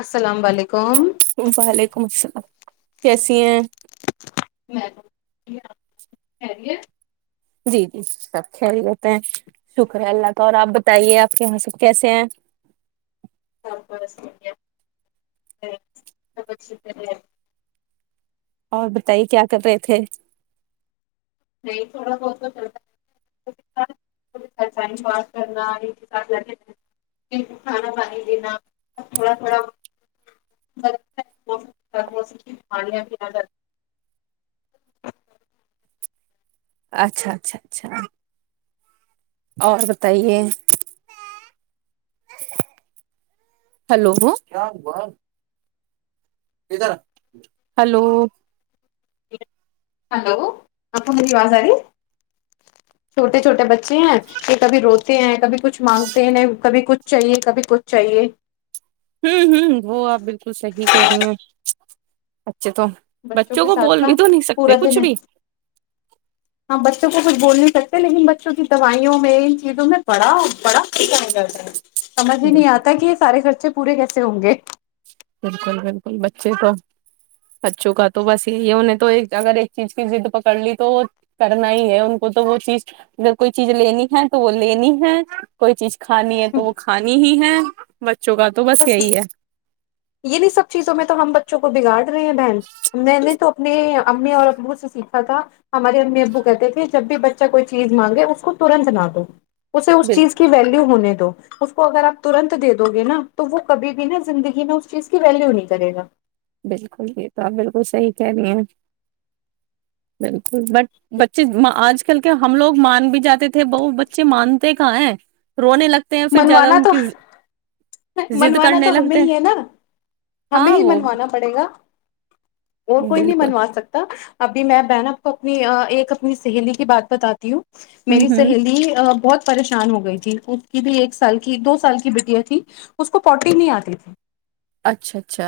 السلام علیکم وعلیکم السلام کیسی ہیں میں [inaudible] جی جی سب خیریت ہیں شکر اللہ کا اور آپ بتائیے آپ کے یہاں سے کیسے ہیں [inaudible] اور بتائیے کیا کر رہے تھے تھڑا بہت تو چلتاٹ کرنا کھانا پانی لینا تھڑا تھوڑا پ پ اچھا اچھا اچھا اور بتائیے ہلو ہلو ہیلو آپ کو میری آواز آ رہی چھوٹے چھوٹے بچے ہیں یہ کبھی روتے ہیں کبھی کچھ مانگتے ہیں ن کبھی کچھ چاہیے کبھی کچھ چاہیے ہوں ہ وہ آپ بالکل صحیح کہہ رہی ہیںچ ب تو بچوں کے کو ساتھ بول نا بھی تو نہیں سکتے پورا کچھ دن بھی ہم بچوں کو کچھ بول نہیں سکتے لیکن بچوں کی دوائیوں میں ان چیزوں میں بڑا بڑا ف کرتا ہے سمجھ میں نہیں بالکل آتا کہ یہ سارے خرچے پورے کیسے ہوں گے بالکل بالکل بچے تو بچوں کا تو بس یہی انہیں تو اگر ایک چیز کی د پکڑ لی تو وہ کرنا ہی ہے ان کو تو وہ چیز اگر کوئی چیز لینی ہے تو وہ لینی ہے کوئی چیز کھانی ہے تو وہ کھانی ہی ہے بچوں کا تو بس یہی ہے یہیں سب چیزوں میں تو ہم بچوں کو بگاڑ رہی ہیں بن میں نے توپ اپ نے امی اور ابو سے سیکھا تھا ہمارے امی ابو کہتے تھے جب بھی بچہ کوئی چیز مانگے اس کو ترنت نہ دو اسے اس بال چیز کی ویلو ہونے اس کو اگر آپ ترنت دے دو گے نا تو وہ کبھی بھی نا زندگی میں اس چیز کی ویلیو نہیں کرے گا بالکل یہ تو آپ بالکل صحی کہہ رہی ہیں بالکل بٹ بچے آج کل کے ہم لوگ مان بھی جاتے تھے ب بچے مانتے کہ ہے رونے لگ ہیں پھر زیادہ منوانا ان تو کے منوانا تو ہمیں ہی ہے نا ہمیں ہاں ہی وہ منوانا پڑے گا اور کوئی نہیں بالکل بنوا سکتا ابھی میں بہن آپ کو اپنی ایک اپنی سہیلی کی بات بتاتی ہوں ہ میری ہ سہیلی ا بہت پریشان ہو گئی تھی اس کی بھی ایک سال کی دو سال کی بیٹیاں تھھی اس کو پروٹین نہیں آتی تھی اچھا اچھا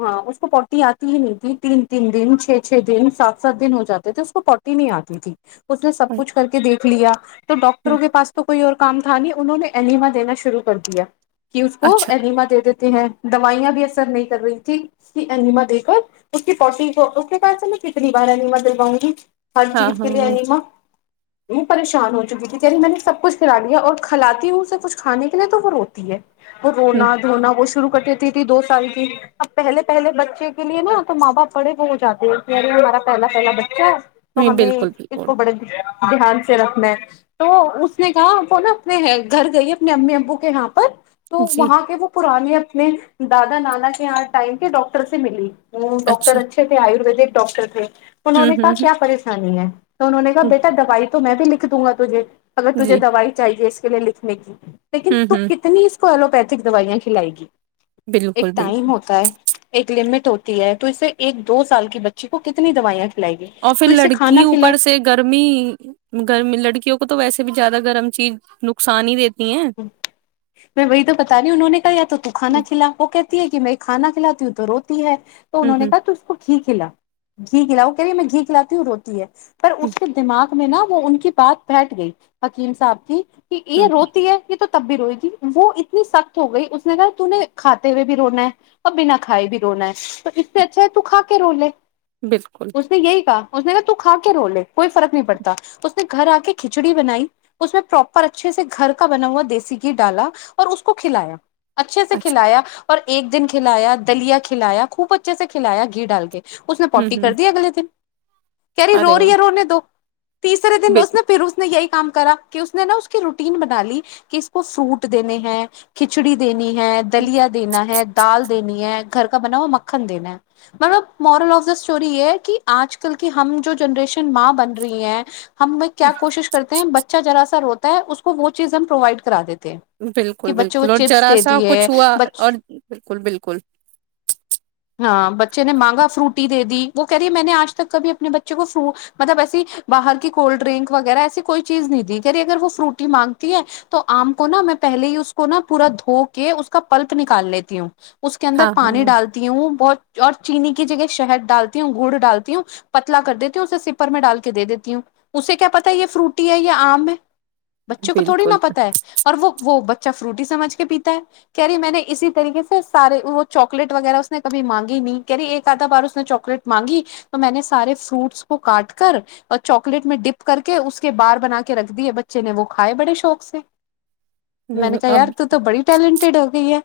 ہاں اس کو پوٹی آتی ہی نہیں تھی تین تین دن چھ چھ دن سات سات دن ہو جاتے تھے اس کو پوٹی نہیں آتی تھی اس نے سب کچھ کر کے دیکھ رکھ لیا تو ڈاکٹروں کے پس تو کوئی اور کام تھاانی انہوں نے اما دینا شروع کر دیا کہ اس کو اچھا ایما دے دیتے ہیں دوائیاں بھی اثر نہیں کر رہی ج انیما دے کر اس کی فوٹی کو اس کے پیال سے میں کتنی بار انیما دلواؤں گی ہر ہاں چیز کے ہاں لیے ہاں ایما وہ پریشان ہو چکی تھی یعنی میں نے سب کچھ کرا لیا اور کھلاتی ہوں اسے کچھ کھانے کے لیے تو وہ روتی ہے وہ ہ رونا دھونا وہ شروع کٹتی تھی دو سال کی اب پہل پہے بچے کے لیے نا تو ماں باپ بڑے وہ ہو جاتے ہیں کہ یار ہمارا پہلا پہلا بچہ ہے تو نہیں، ہمیں بالکل اس بالکل کو بڑے دھیان سے رکھنا ہے تو اس نے کہا ہم کو نا اپنے گھر گئی اپنے امی ابو کے یہاں پر تو جی وہاں کے وہ پرانے اپنے دادا نانا کے آٹ ٹائم کے ڈاکٹر سے ملی وہ ڈاکٹر اچھا اچھے تھے آیرویدک ڈاکٹر تھ انہوں ہوں نے کہا ہوں ہوں کیا پریشانی ہے تو انہوں نےا ہوں، بیٹا دوائی تو میں بھی لکھ دوں گا تجھے اگر تجھے جی دوائی چاہیے اس لکھنے کی لیکن ہوں تو ہوں کتنی اس ایلوپیتھک دوائیاں کھلائے گی بالکل ایک ٹائم بالکل ہوتا ایک لمٹ ہوتی ہے تو اس سے ایک دو سال کی بچی کو کتنی دوائیاں کھلائے گی اور پھر تو اسے لڑکی کھانا کھلا اوپر سے گرمی گرمی لڑکیوں کو تو ویسے سے بھی زیادہ گرم چیز نقصان ہی دیتی ہیں ہ میں وہی تو بتا رہی ہ انہوں نے کہا یا تو تو کھانا ہوں کھلا وہ کہ ہے کہ میں کانا کھلی ہوں تووتا ہے تو انہوں نے ہوں کہا تو اس کو ٹھیک کھلا گھی کھلاؤ کہہیے میں گھی کھلاتی ہوں روٹی ہے پر اس کے دماغ میں نا وہ ان کی بات بیٹھ گئی حکیم صاحب کی کہ ہ یہ ہ روتی ہے تو تب بھی روئی تی وہ اتنی سخت ہو گئی اس نے کہا ت نے کھاتے ہوئے بھی رونا ہے اورب بنا کھائے بھی رونا ہے تو اس سے اچھا ہے تو کھا کے رو لے بالکل اس نے یہی کہا اس نے کہ تو کھا کے رو لے کوئی فرق نہیں پڑتا اس نے گھر آ کے کھچڑی بنائی اس میں پراپر اچھے سے گھر کا بنا ہوا دیسی گھی ڈالا اور اس کو کھلایا اچھے سے اچھا کھلایا پر ایک دن کھلایا دلیا کھلایا خوب اچھے سے کھلایا گھی ڈال کے اس نے ہوں پوٹی ہوں کر دی اگے دن کہریی رو ارے رہی واہ ہے رونے دو تیسرے دن اس بالکل ن پھر اس نے یہی کام کرا کہ اس نے نا اس کی روٹین بنا لی کہ اس کو فروٹ دینے ہیں کھچڑی دینے ہے دلیا دینا ہے دال دینی ہے گھر کا بنا ہوا مکھن دینا ہے مطلب مورل آف دا اسٹور یہ ہے کہ آج کل کی ہم جو جنریشن ماں بن رہی ہے ہم ب کیا کوشش کرتے ہیں بچ جرا سر ہوتا ہے اس کو وہ چیز ہم پروائڈ کررا د [unintelligible] کہ بالکل بچوں کو بالکل اور چپس ذرا دے سا دی کچھ ہے ہوا ب اور بالکل بالکل ہاں بچے نے مانگا فروٹی دے دی وہ کہہ رہی ہے میں نے آج تک کبھی اپنے بچے کو فرو مطلب ایسی باہر کی کولڈ ڈرنک وغیرہ ایسی کوئی چیز نہیں دی کہہ رہی اگر وہ فروٹی مانگتی ہے تو آم کو نا میں پہلے ہی اس کو نا پورا دھو کے اس کا پلپ نکال لیتی ہوں اس کے اندر ہاں پانی ہاں ڈالتی ہوں بہت اور چینی کی جگہ شہد ڈالتی ہوں گڑ ڈالتی ہوں پتلا کر دیتی ہوں اسے سپر میں ڈال کے دے دیتی ہوں اسے کیا پتا ہے یہ فروٹی ہے یا آم ہے بچوں کو تھوڑی نا بالکل پت اور وہ وہ بچہ فروٹی ہی سمجھ کے پیتا ہے کہہی میں نے اسی طریقے سے سارے وہ چاکلیٹ وغیرہ اس نے کبھی مانگی نہیں کہہ رہی ایک آدھا بار اس نے چاکلیٹ مانگی تو میں نے سارے فروٹس کو کاٹ کر اور چاکلیٹ میں ڈپ کر کے اس کے بار بنا کے رکھ دی ہے بچے نے وہ کھائے بڑے شوق سے میں نے کہا یار اب تو تو بڑی ٹیلنٹیڈ ہو گئی ہے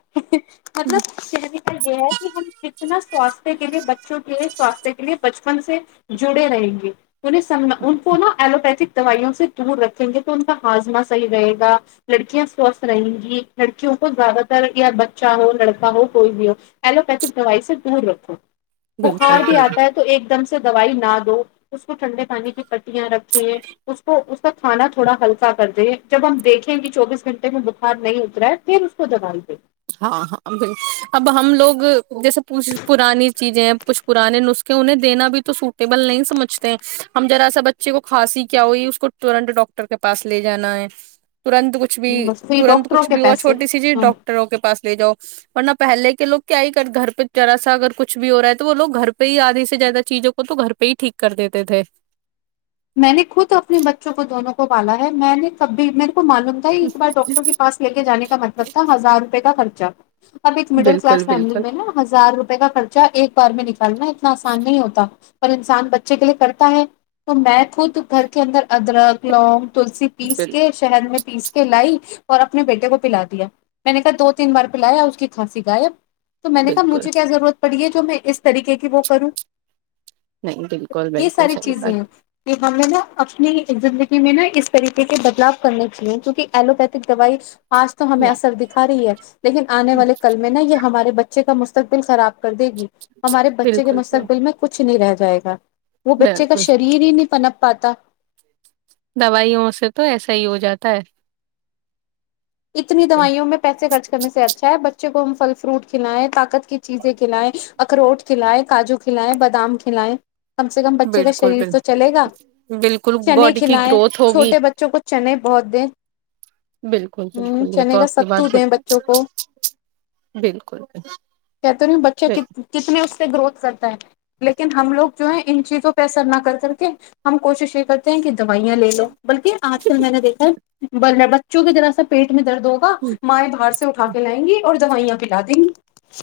مطلب کہنے کا یہ ہے کہ ہم کتنا سواست کے لیے بچوں کے سوستھ کے لیے بچپن سے جڑے رہیں گے انیں س ان کو نا ایلوپیتھ دوائیوں سے دور رکھیں گے تو ان کا ہاضمہ صحیح رہے گا لڑکیاں سوستھ رہیں گی لڑکیوں کو زیادہ تر یا بچہ ہو لڑکا ہو کوئی بھی ہو ایلوپیتھک دوائی سے دور رکھو بخار بھی بالکل آتا ہے تو ایک دم سے دوائی نہ دو اس کو ٹھنڈے پانی کی کٹیاں رکھیں اس کو اس کا کھانا تھوڑا ہلکا کر دیں جب ہم دیکھیں کہ چوبیس گنٹے میں بخار نہیں اترا ہے پھر اس کو دبال د ہاں ہاں ب اب ہم لوگ جیسےچھ پرانی چیزیں کچھ پرانے نسخے انہیں دینا بھی تو سوٹیبل نہیں سمجھتے ہیں ہم ذرا سا بچے کو کھانسی کیا ہوئی اس کو تورنٹ ڈاکٹر کے پاس لے جانا ہے ترنت کچھ بھی دیں بس پھر تنت ڈاکٹروں کچھ کے بھی ہوا پیسے چھوٹی سی جی ڈاک پاس لے جاؤ ورنہ پہلے کے لوگ کیا ہی کر گھر پہ ذا سا اگر کچھ بھی ہو رہا ہے تو وہ لوگ گھر پہ ہی آدھھی سے زیادہ چیزوں کو تو گھر پہ ہی ٹھیک کر دیتے تھے میں نے خود اپنے بچوں کو دونوں کو پالا ہے میں نے کبھی میرے معلوم تھا ہی ایک بار ڈاکٹر کے پس لے کے جانے کا مطلب تھا ہزار روپئے کا خرچ اچھا [unintelligible] اب ایک مڈل بالکل کلاس فیملی بالکل میں نا ہزار روپے کا خرچ چ ایک بار میں لک کرنا اتنا آسان نہیں ہوتا پر انسان بچے کے لیے کرتا ہے تو میں خود گھر کے اندر ادرک لونگ تلسی پیس بال کے شہد میں پیس کے لائی اور اپنے بیٹے کو پلا دیا میں نے کہا دو تین بار پلایا اس کی کھانسی غائب تو میں نے کہا بالکل مجھے کیا ضرورت پڑی ہے تو میں اس طریقے کی وہ کروں نہیں بالکل یہ بالکل ساری صحی چیزیں بات ہیں کہ ہمیں نا اپنی زندگی میں نا اس طریقے کے بدلاؤ کرنے چاہے کیونکہ ایلوپیتھک دوائی آج تو ہمیں اثر دکھا رہی ہے لیکن آنے والے کل میں نا یہ ہمارے بچے کا مستقبل خراب کر دے گی ہمارے بچے کے بالکل مستقبل میں کچھ نہیں رہتا جائے گا وہ بچے کا بالکل شریر فنپ پاتا دوائیوں سے تو ایسا ہی ہو جاتا ہے اتنی بالکل دوائیوں میں پیسے خرچ کرنے سے اچھا ہے بچ بچے کو ہم پل فروٹ کھلائیں طات کی چیزیں کھلائیں اخروٹ کھلائے کاجو کھلائے بادام کھلائے کم سے کم بچے کا بالکل شریر تو بالکل چلے گا بالکل چنے باڈی کی کھلائیں گروتھ ہوگی چھوٹے بچوں کو چنے بہت دیں بالکل ہ بالکل یہ چنے تو کا آپ کی ستو بات دیں بچوں کو بالکل کہتے رہی ہ بچہ بالکل کتنے اس سے گروتھ کر ہے لیکن ہم لوگ جو ہے ان چیزوں پہ اثر نہ کر کر کے ہم کوشش یہ کرتے ہیں ک دوائیاں لے لو بلکہ آج کل میں نے دیکھا ہے [inaudible] بچوں کی طذرا سا پیٹ میں درد ہوگا مائیں دھار سے اٹھا کے لائیں گی اور دوائیاں کلاا دیں گی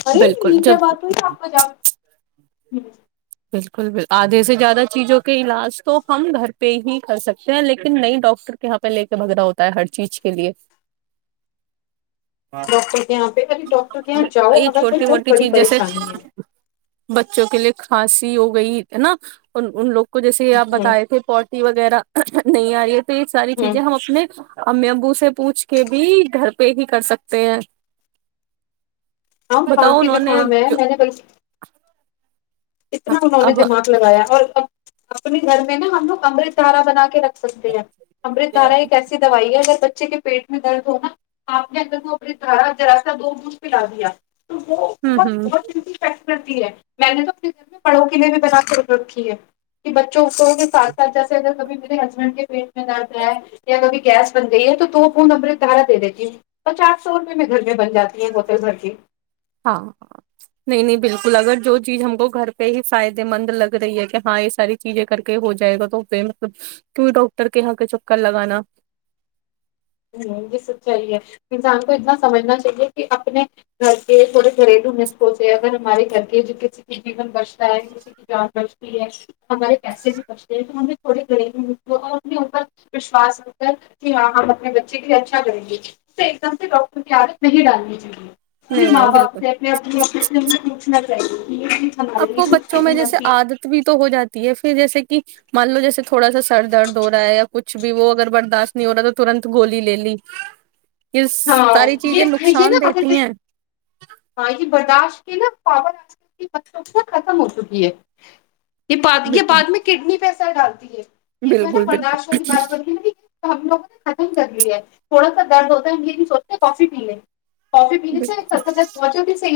ارے بالکل یہ جب کیا بات ہوئی آپ کا جام [inaudible] جی [unintelligible] بالکل آدھے سے زیادہ چیزوں کے علاج تو ہم گھر پہ ہی کر سکتے ہیں لیکن نئی ڈاکٹر کے یہاں پہ لے کے بھگ رہا ہوتا ہے ہر چیز کے لیے [inaudible] ڈاکٹر کے یہاں پہ ابھی ڈاکٹر کے یہاں جاؤ یہ اگر کوئی چھوٹی بہت موٹی بڑی چیز جیسے پریشانی ہے [inaudible] بچوں کے لیے کھانسی ہو گئی ہے نا ان ان لوگ کو جیسے آپ ہوں بتائے تھے پورٹی وغیرہ نہیں آ رہی ہے تو یہ ساری ہوں چیزیں ہم اپنے امی امبو سے پوچھ کے بھی گھر پہ ہی کر سکتے ہیں ہاں خام بتاؤ کی انہوں نے زکام ہے جو میں نے بائی اتنا انہوں نے اب دماغ لگایا اور اب اپنے گھر میں نا ہم لگ امرت تارا بنا کے رکھ سکتے ہیں امرت دھارا ہوں ایک ایسی دوائی ہے ج بچ [unintelligible] ہوں ہوں کرتی ہے میں نے تو [unintelligible] [unintelligible] گیس بن میں بن جاتی ہیں بوتل بھر کے [inaudible] جو چیز ہم کو گھر پہ ہی فائدے مند لگ رہی ہے کہ ہاں یہ ساری چیزیں کر کے ہو جائے گا تو پ مطلب کیئی ڈاکٹر کے یہاں کے چکر لگانا [unintelligible] [unintelligible] ہمارے پیسے بھی بچتے ہیں تو ہمیں تھوڑے گریل اور ان کے اوپر وشوس ر کر کہ [inaudible] اپنے نہیں ماں نہیں باپ بالکل سے اپنے اپنی سے ہمیں پوچھنا چاہیے کہ یہ چیز ہمارے اب وہ لیے فائدے مند تھی [unintelligible] مان لو جیسے یہ ہاں ساری چیزیں یہے نقصان دیتی ہیں [unintelligible] [unintelligible] ڈالتی بالکل [unintelligible] یہ جو بالکل بالکل ہے نا ہم لوگوں نے یہ نہیں سوچتے کافی پی لے کافی پینے بالکل سے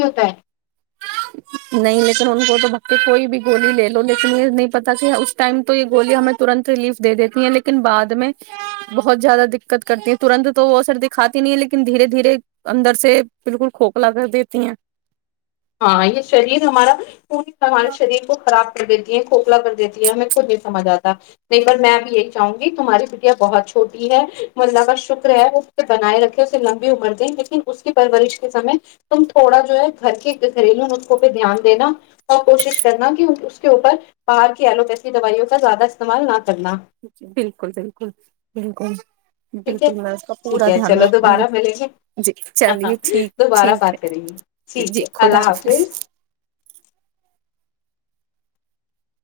[inaudible] ہاں یہ شریر ہمارا کر دیتی ہے کوکھلا کر دیتی ہے ہمیں خود نہیں سمجھ آتا نہیں پر میں بھی یہی چاہوں گی تمہاری بٹیا بہت چھوٹی ہے ت اللہ کا شکر ہے وہ اس بنائے رکھے اسے لمبی عمر د لیکن اس کی پرورش کے سمے تم تھوڑا جو ہے گھر کے گھریلو اس کو [inaudible] ٹھیک ہے میں اس کا ٹھیک پورا ہے دھیان چلو رکھوں گی دوبارہ ملیں گے جی ہ ہاں چلیے ٹھیک دوبارہ ٹھیک بات کریں ہے جی خدا حافظ گے